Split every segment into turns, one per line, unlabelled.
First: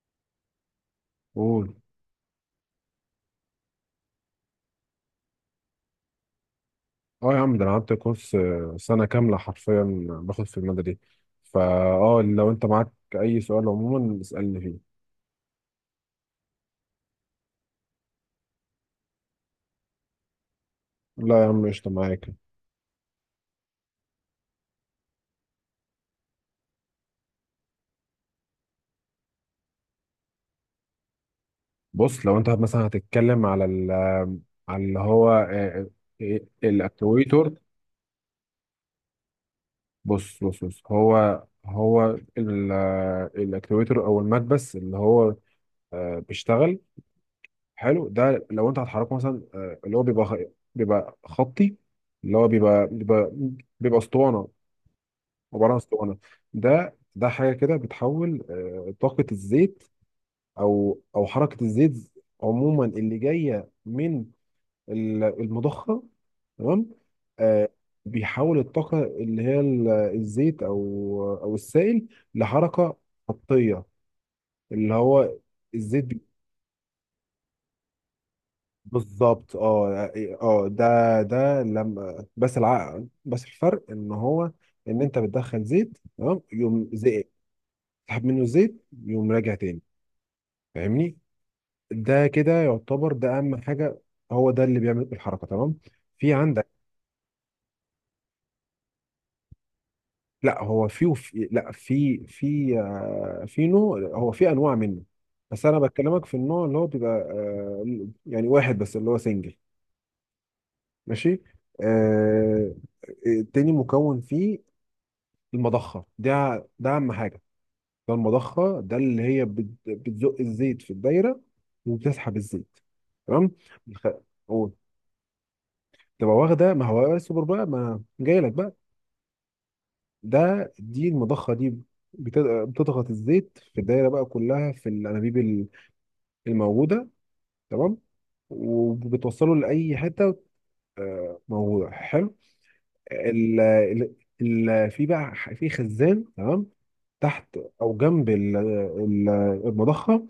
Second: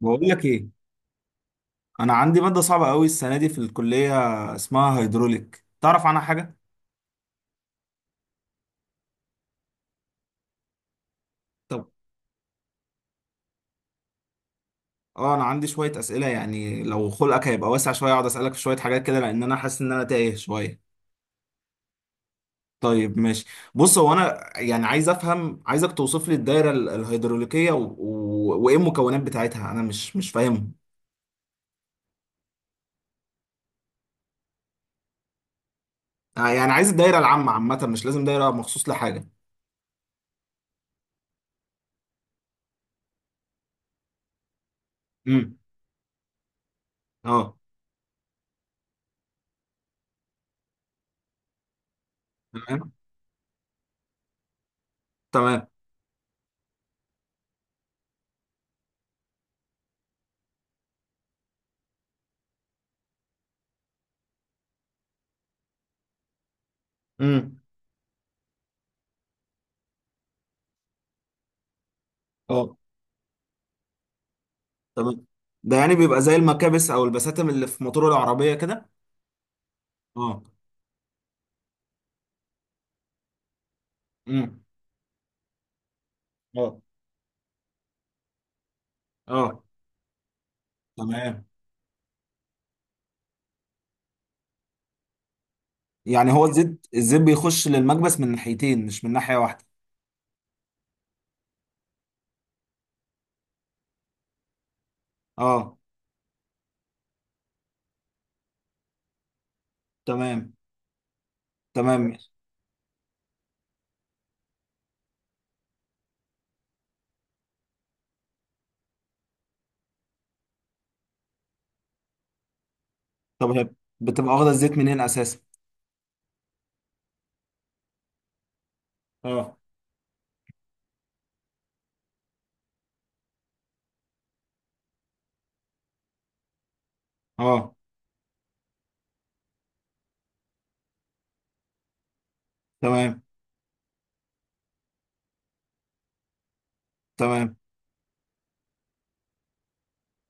بقول لك ايه؟
قول.
انا عندي ماده صعبه قوي السنه دي في الكليه، اسمها هيدروليك. تعرف عنها حاجه؟
اه يا عم، ده انا قعدت كورس سنه كامله حرفيا باخد في الماده دي. فا
طب
اه، لو انت معاك اي سؤال عموما اسالني فيه.
اه، انا عندي شويه اسئله، يعني لو خلقك هيبقى واسع شويه اقعد اسالك في شويه حاجات كده، لان انا حاسس ان انا تايه شويه.
لا يا عم، قشطه معاك.
طيب ماشي. بص، هو انا يعني عايز افهم، عايزك توصف لي الدايره ال- الهيدروليكيه وايه المكونات بتاعتها، انا مش فاهمهم.
بص، لو انت مثلا هتتكلم على على اللي هو
آه، يعني عايز الدايره العامه،
الاكتويتر.
عامه مش لازم دايره مخصوص لحاجه.
بص، هو هو الاكتويتر او المكبس اللي هو
امم.
بيشتغل.
اه.
حلو، ده لو انت هتحركه مثلا، اللي هو بيبقى خطي اللي هو بيبقى
تمام.
بيبقى بيبقى اسطوانه،
تمام.
عباره عن اسطوانه. ده حاجه كده بتحول طاقه الزيت، او حركه الزيت، عموما، اللي جايه من المضخه، تمام.
امم.
آه، بيحول الطاقه اللي هي الزيت او السائل
اه.
لحركه خطيه، اللي
تمام.
هو
ده يعني
الزيت
بيبقى زي المكابس او البساتم اللي في موتور العربيه كده؟
بالظبط. اه اه،
اه.
ده لما بس، العقل، بس الفرق ان هو
امم.
ان انت بتدخل زيت، تمام،
اه.
يقوم تسحب منه الزيت يقوم راجع
اه.
تاني، فاهمني.
تمام.
ده كده يعتبر، ده اهم حاجه، هو ده اللي بيعمل الحركه، تمام.
يعني
في
هو
عندك،
الزيت بيخش للمكبس من ناحيتين مش من ناحيه واحده؟
لا هو في وفي لا في في نوع، هو في انواع منه. بس
اه.
انا بكلمك في النوع اللي هو بيبقى يعني واحد بس، اللي هو سنجل،
تمام.
ماشي.
تمام.
آه، التاني مكون فيه المضخه، ده ده اهم حاجه، ده المضخه ده اللي هي بتزق الزيت في الدايره وبتسحب الزيت،
طب
تمام.
هي
الخ-
بتبقى واخده
قول.
الزيت منين اساسا؟
تبقى واخده، ما هو السوبر بقى ما جاي لك بقى.
اه.
دي المضخه دي بت- بتضغط الزيت في الدايره بقى كلها في الانابيب الموجوده،
اه.
تمام، وبتوصله لاي حته موجوده، حلو.
تمام.
ال ال ال في بقى ح- في خزان، تمام،
تمام.
تحت او جنب المضخه،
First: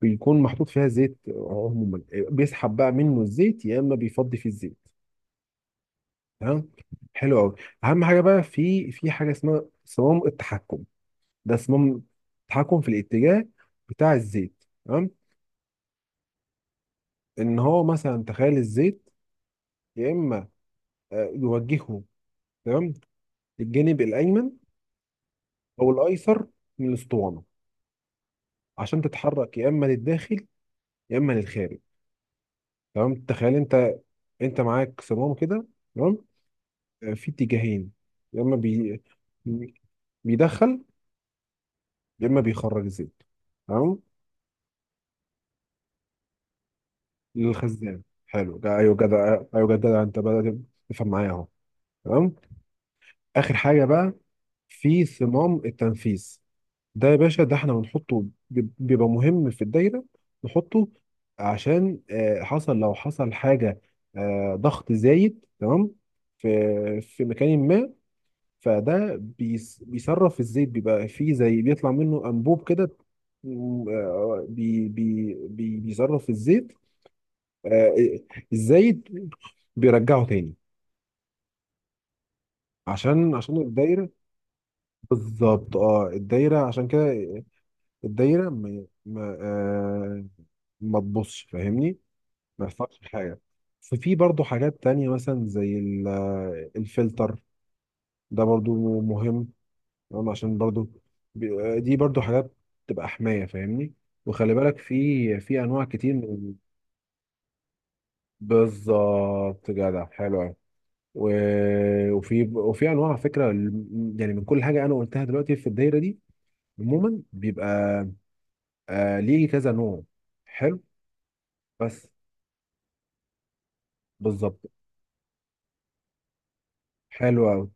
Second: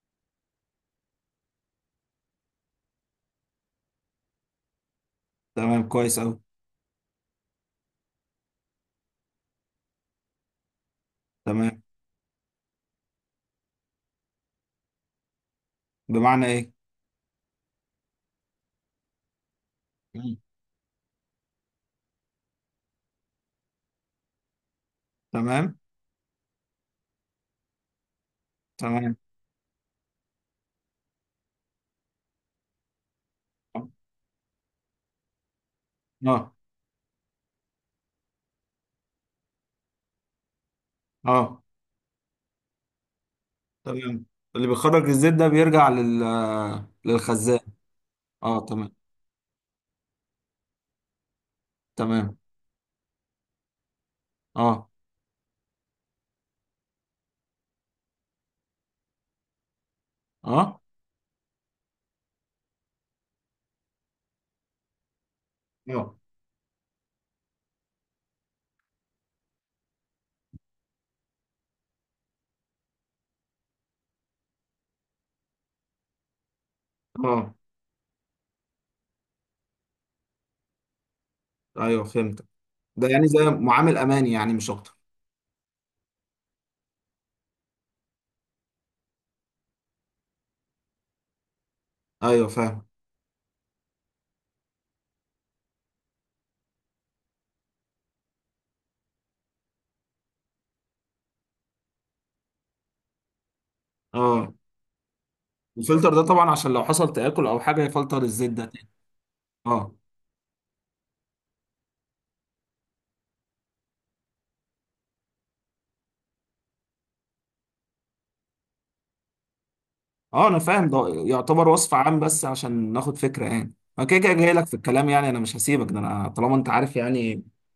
بيكون محطوط فيها زيت عموما، بيسحب بقى منه الزيت يا اما بيفضي فيه الزيت،
تمام كويس قوي.
تمام، حلو قوي. اهم حاجه بقى، في حاجه اسمها صمام التحكم، ده
تمام.
صمام التحكم في الاتجاه بتاع الزيت، تمام،
بمعنى ايه؟
ان هو مثلا تخيل الزيت يا
مم.
اما يوجهه، تمام، للجانب الايمن
تمام.
او الايسر من الاسطوانه، عشان
تمام.
تتحرك يا اما للداخل يا اما للخارج، تمام. تخيل انت، انت معاك صمام كده، تمام،
اه.
في اتجاهين، يا اما بيدخل
اه.
يا اما بيخرج الزيت، تمام،
تمام. اللي بيخرج الزيت ده بيرجع لل للخزان.
للخزان، حلو.
اه.
ده،
تمام.
ايوه جدع، ايوه جدع، انت بدأت تفهم معايا اهو، تمام.
تمام.
اخر حاجه بقى،
اه.
في صمام التنفيذ، ده يا باشا ده احنا بنحطه، بيبقى مهم في الدايره
اه.
نحطه، عشان، حصل، لو حصل حاجه، ضغط زايد، تمام،
اه.
في مكان ما، فده بيصرف الزيت، بيبقى فيه زي بيطلع منه انبوب كده، بيصرف الزيت.
اه.
آه، ازاي بيرجعوا تاني،
ايوه فهمتك. ده يعني
عشان
زي معامل
الدايره،
امان، يعني مش اكتر؟
بالظبط اه، الدايره عشان كده. الدايره ما تبصش فاهمني،
ايوه
ما
فاهم.
يحصلش حاجه. ففي برضو حاجات تانية، مثلا زي الفلتر، ده برضو مهم، تمام؟ عشان برضو دي برضو حاجات تبقى حمايه، فاهمني.
اه.
وخلي بالك، في انواع
الفلتر
كتير
ده طبعا
من،
عشان لو حصل تآكل او حاجه يفلتر الزيت ده تاني.
بالظبط
اه.
جدع، حلو أوي. وفي انواع على فكره، يعني من كل حاجه انا قلتها دلوقتي في الدايره دي، عموما بيبقى ليه كذا نوع،
اه انا
حلو
فاهم، ده يعتبر وصف
بس،
عام بس عشان ناخد فكره، يعني انا كده كده جاي
بالظبط،
لك في الكلام، يعني انا مش هسيبك، ده انا طالما انت عارف يعني
حلو قوي.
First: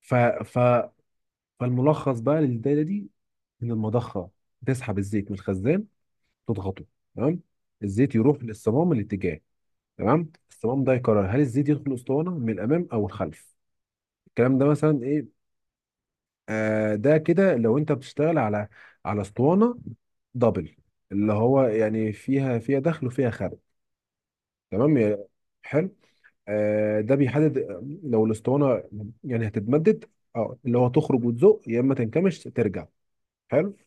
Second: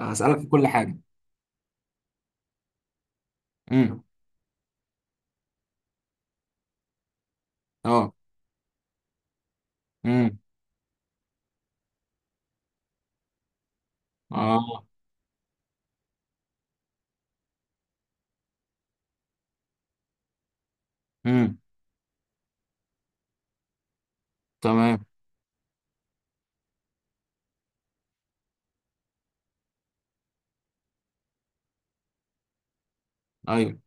ف
في
ف
كل حاجه.
فالملخص بقى للدايره دي، ان
امم.
المضخه تسحب الزيت من الخزان تضغطه، تمام،
اه.
الزيت يروح للصمام الاتجاه، تمام،
امم.
الصمام ده يقرر هل الزيت يدخل الاسطوانه من الامام او الخلف، الكلام ده
اه.
مثلا ايه. ده كده لو انت بتشتغل على اسطوانه دبل، اللي
امم.
هو يعني فيها دخل وفيها خارج، تمام،
تمام.
حلو. ده بيحدد لو الاسطوانه يعني هتتمدد، اه، اللي هو تخرج وتزق يا اما تنكمش ترجع، حلو.
ايوه.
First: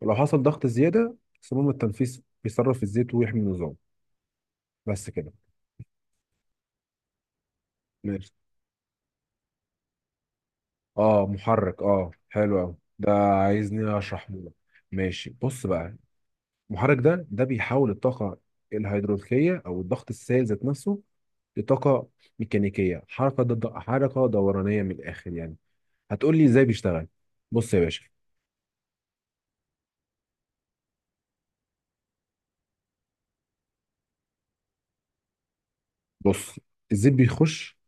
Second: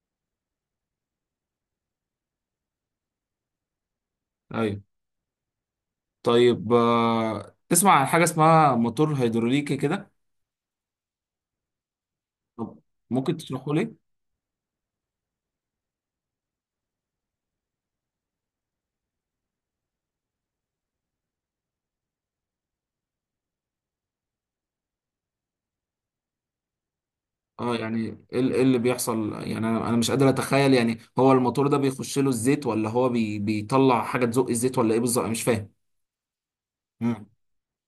ولو حصل ضغط زياده صمام التنفيذ بيصرف الزيت ويحمي النظام،
ايوه.
بس كده،
طيب آه. تسمع عن حاجه
ماشي.
اسمها موتور هيدروليكي كده؟
اه محرك، اه حلو قوي،
طب
ده
ممكن تشرحه لي؟
عايزني اشرحه لك، ماشي بص بقى. المحرك ده بيحول الطاقة الهيدروليكية أو الضغط السائل ذات نفسه لطاقة ميكانيكية، حركة ضد حركة دورانية من الآخر يعني. هتقول لي إزاي بيشتغل؟ بص
اه
يا
يعني
باشا،
ايه ال- إيه اللي بيحصل؟ يعني أنا مش قادر اتخيل، يعني هو الموتور ده بيخش له الزيت، ولا هو بيطلع حاجه تزق الزيت، ولا ايه بالظبط؟ أنا مش فاهم.
بص الزيت
امم.
بيخش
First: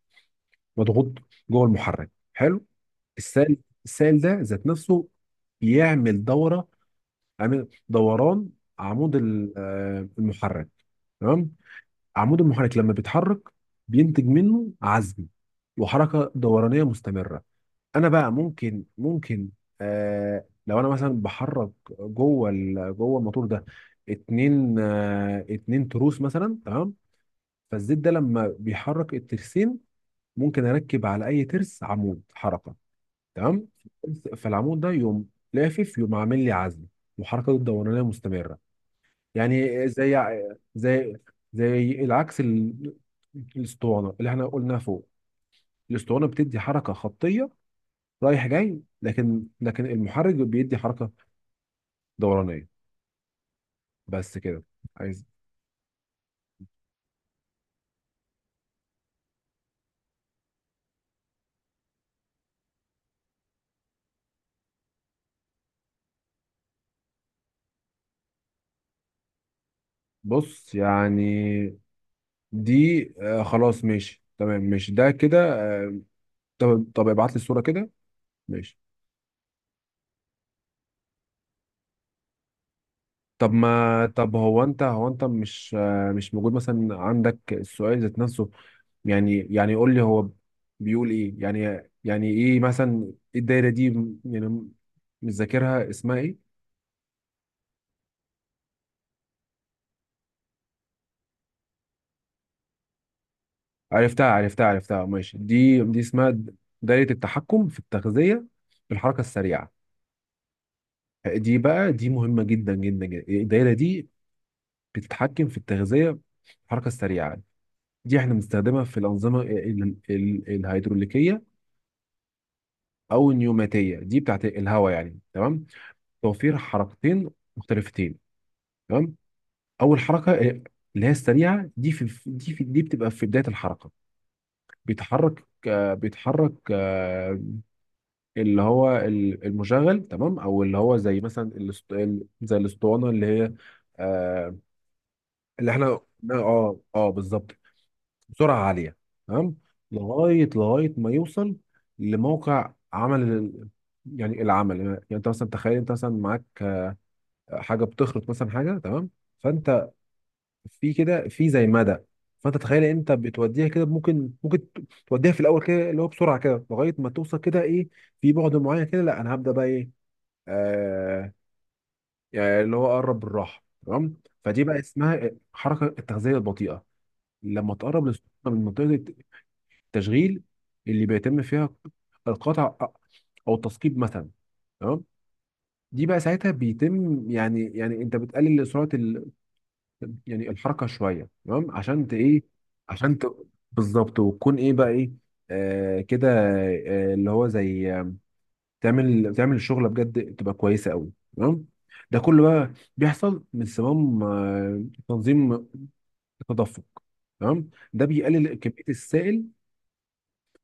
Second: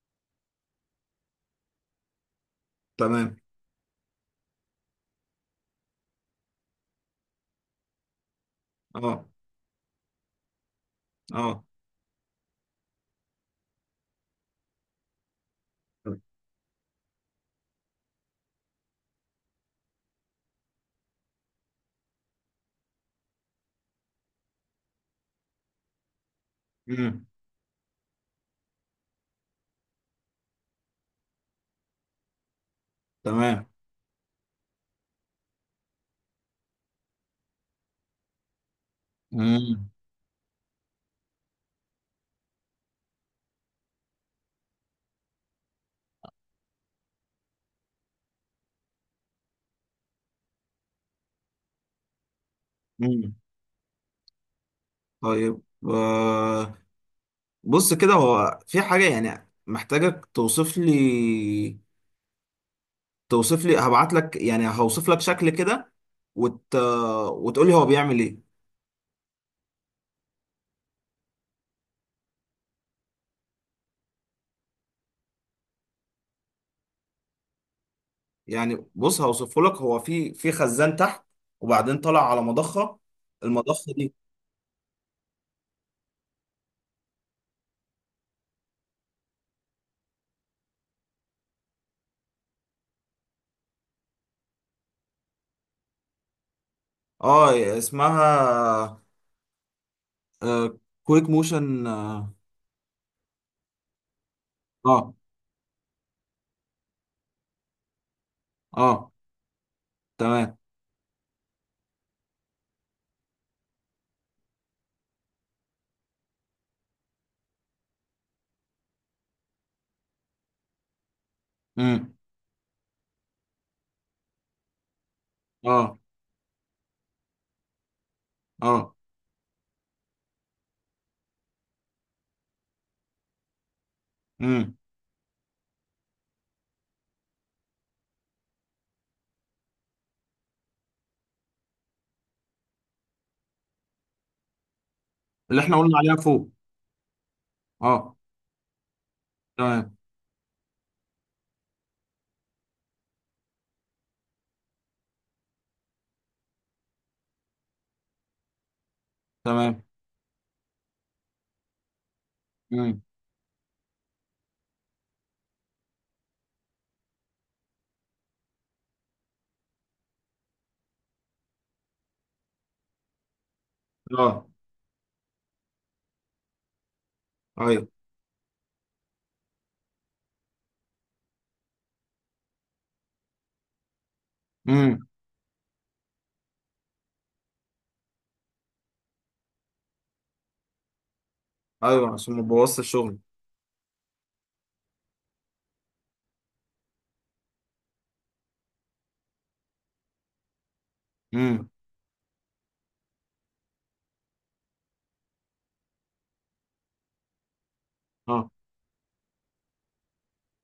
مضغوط جوه المحرك، حلو.
تمام.
السائل السائل ده ذات نفسه بيعمل دورة، عامل دوران عمود
اه.
المحرك، تمام،
اه.
عمود المحرك لما بيتحرك بينتج منه عزم وحركة دورانية مستمرة. انا بقى، ممكن ممكن آه لو انا مثلا بحرك جوه الموتور ده اتنين تروس مثلا، تمام.
امم.
فالزيت ده لما بيحرك الترسين، ممكن اركب على اي ترس عمود حركه،
تمام.
تمام، فالعمود ده يقوم لافف، يقوم عامل لي عزم، وحركته الدورانيه مستمره. يعني
امم.
زي زي العكس، الاسطوانه اللي احنا قلناها فوق، الاسطوانه بتدي حركه خطيه رايح جاي، لكن المحرك بيدي حركه دورانيه،
امم.
بس كده. عايز،
طيب آه، بص كده، هو في حاجه يعني محتاجك توصف لي. توصف لي، هبعت لك، يعني هوصف لك شكل كده وت... وتقول لي هو بيعمل ايه.
بص يعني، دي آه خلاص، ماشي تمام، ماشي ده كده، طب ابعت لي الصوره كده، ماشي.
يعني بص، هوصفه لك. هو في في خزان تحت، وبعدين طلع على مضخة.
طب
المضخة
ما
دي،
طب هو انت، مش موجود مثلا عندك السؤال ذات نفسه، يعني قول لي هو بيقول ايه، يعني ايه مثلا، إيه الدايره دي يعني، مش ذاكرها اسمها ايه؟
اه. اسمها آه، كويك موشن. اه.
عرفتها
اه.
ماشي، دي اسمها دايرة التحكم في التغذية
آه،
بالحركة السريعة.
تمام.
دي بقى، دي مهمة جدا جدا جدا، الدايرة دي بتتحكم في التغذية بالحركة السريعة. دي احنا بنستخدمها في الأنظمة الهيدروليكية،
امم.
أو النيوماتية دي بتاعت الهواء يعني، تمام،
اه.
توفير حركتين مختلفتين،
اه.
تمام. أول حركة اللي هي السريعة دي، في دي في دي بتبقى في بداية الحركة.
امم.
بيتحرك، اللي هو المشغل، تمام، او اللي هو زي مثلا زي الاسطوانه اللي هي آه،
اللي
اللي
احنا قلنا
احنا،
عليها فوق.
اه اه بالظبط،
اه.
بسرعه عاليه، تمام.
تمام.
لغايه ما يوصل لموقع عمل يعني العمل، يعني انت مثلا تخيل، انت مثلا معاك حاجه بتخرط مثلا حاجه، تمام،
تمام.
فانت في كده في زي مدى، فانت تخيل،
امم.
انت بتوديها كده، ممكن توديها في الاول كده اللي هو بسرعه كده، لغايه ما توصل كده، ايه، في بعد معين كده لا، انا هبدا بقى، ايه، آه، يعني اللي هو قرب بالراحه، تمام.
اه.
فدي بقى اسمها حركه التغذيه البطيئه، لما
ايوه.
تقرب للسخونه من منطقه التشغيل اللي بيتم فيها القطع او التثقيب مثلا، تمام.
امم.
دي بقى ساعتها بيتم، يعني انت بتقلل سرعه يعني الحركه شويه، تمام، عشان
ايوه
ت
عشان ما
ايه،
بوظش الشغل.
عشان بالظبط، وتكون ايه بقى، ايه، آه كده، آه اللي هو زي تعمل الشغله بجد تبقى كويسه قوي، تمام.
امم.
ده كله بقى بيحصل من صمام تنظيم التدفق، تمام، ده
اه.
بيقلل كميه السائل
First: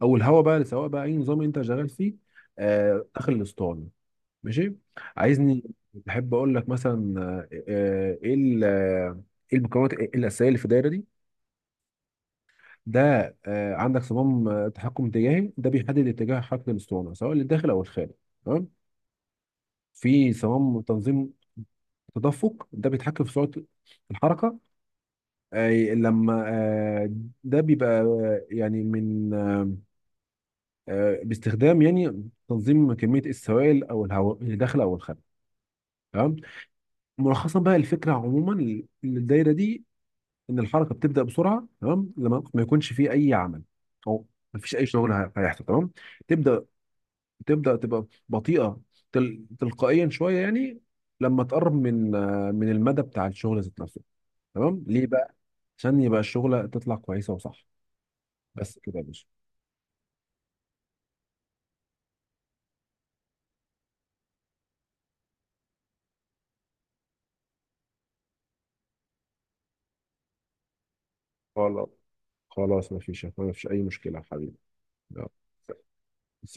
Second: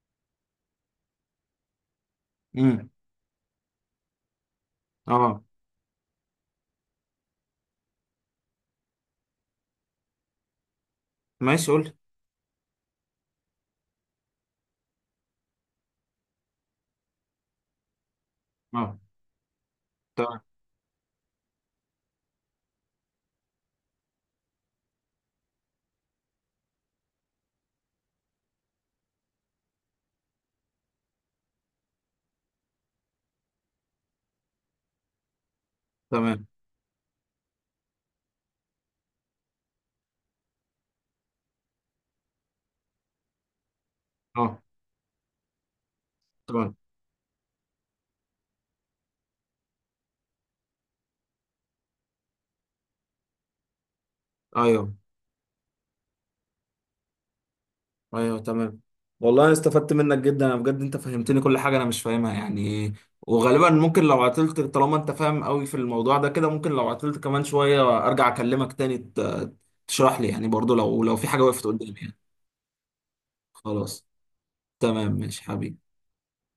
او الهواء بقى، سواء بقى اي نظام انت شغال فيه،
امم.
داخل الاسطوانه، ماشي.
اه.
عايزني، بحب اقول لك مثلا ايه ايه المكونات الاساسيه اللي في الدايره دي.
ماشي قول لي.
ده عندك صمام تحكم اتجاهي ده بيحدد اتجاه حركه الاسطوانه سواء للداخل او الخارج، تمام،
اه.
في
تمام.
صمام تنظيم تدفق ده بيتحكم في سرعه الحركه. آه، لما آه، ده بيبقى يعني، من باستخدام يعني تنظيم كميه السوائل او الهواء اللي داخله او الخارجه، تمام.
تمام.
ملخصا بقى الفكره عموما للدايره دي، ان الحركه بتبدا بسرعه، تمام، لما ما يكونش فيه اي عمل، او
اه.
ما فيش اي شغل هيحصل، تمام. تبدا
تمام.
تبدا تبقى بطيئه، تلقائيا شويه يعني، لما تقرب من من المدى بتاع الشغل ذات نفسه، تمام،
ايوه.
ليه بقى؟ عشان يبقى الشغلة تطلع كويسة وصح،
ايوه
بس
تمام.
كده يا باشا.
والله أنا استفدت منك جدا، انا بجد انت فهمتني كل حاجه انا مش فاهمها يعني. وغالبا ممكن لو عطلت، طالما انت فاهم قوي في الموضوع ده كده، ممكن لو عطلت كمان شويه ارجع اكلمك تاني تشرح لي، يعني برضو لو في حاجه وقفت
خلاص،
قدامي يعني.
خلاص ما فيش أي
خلاص.
مشكلة يا حبيبي.
تمام
يلا.
ماشي حبيبي.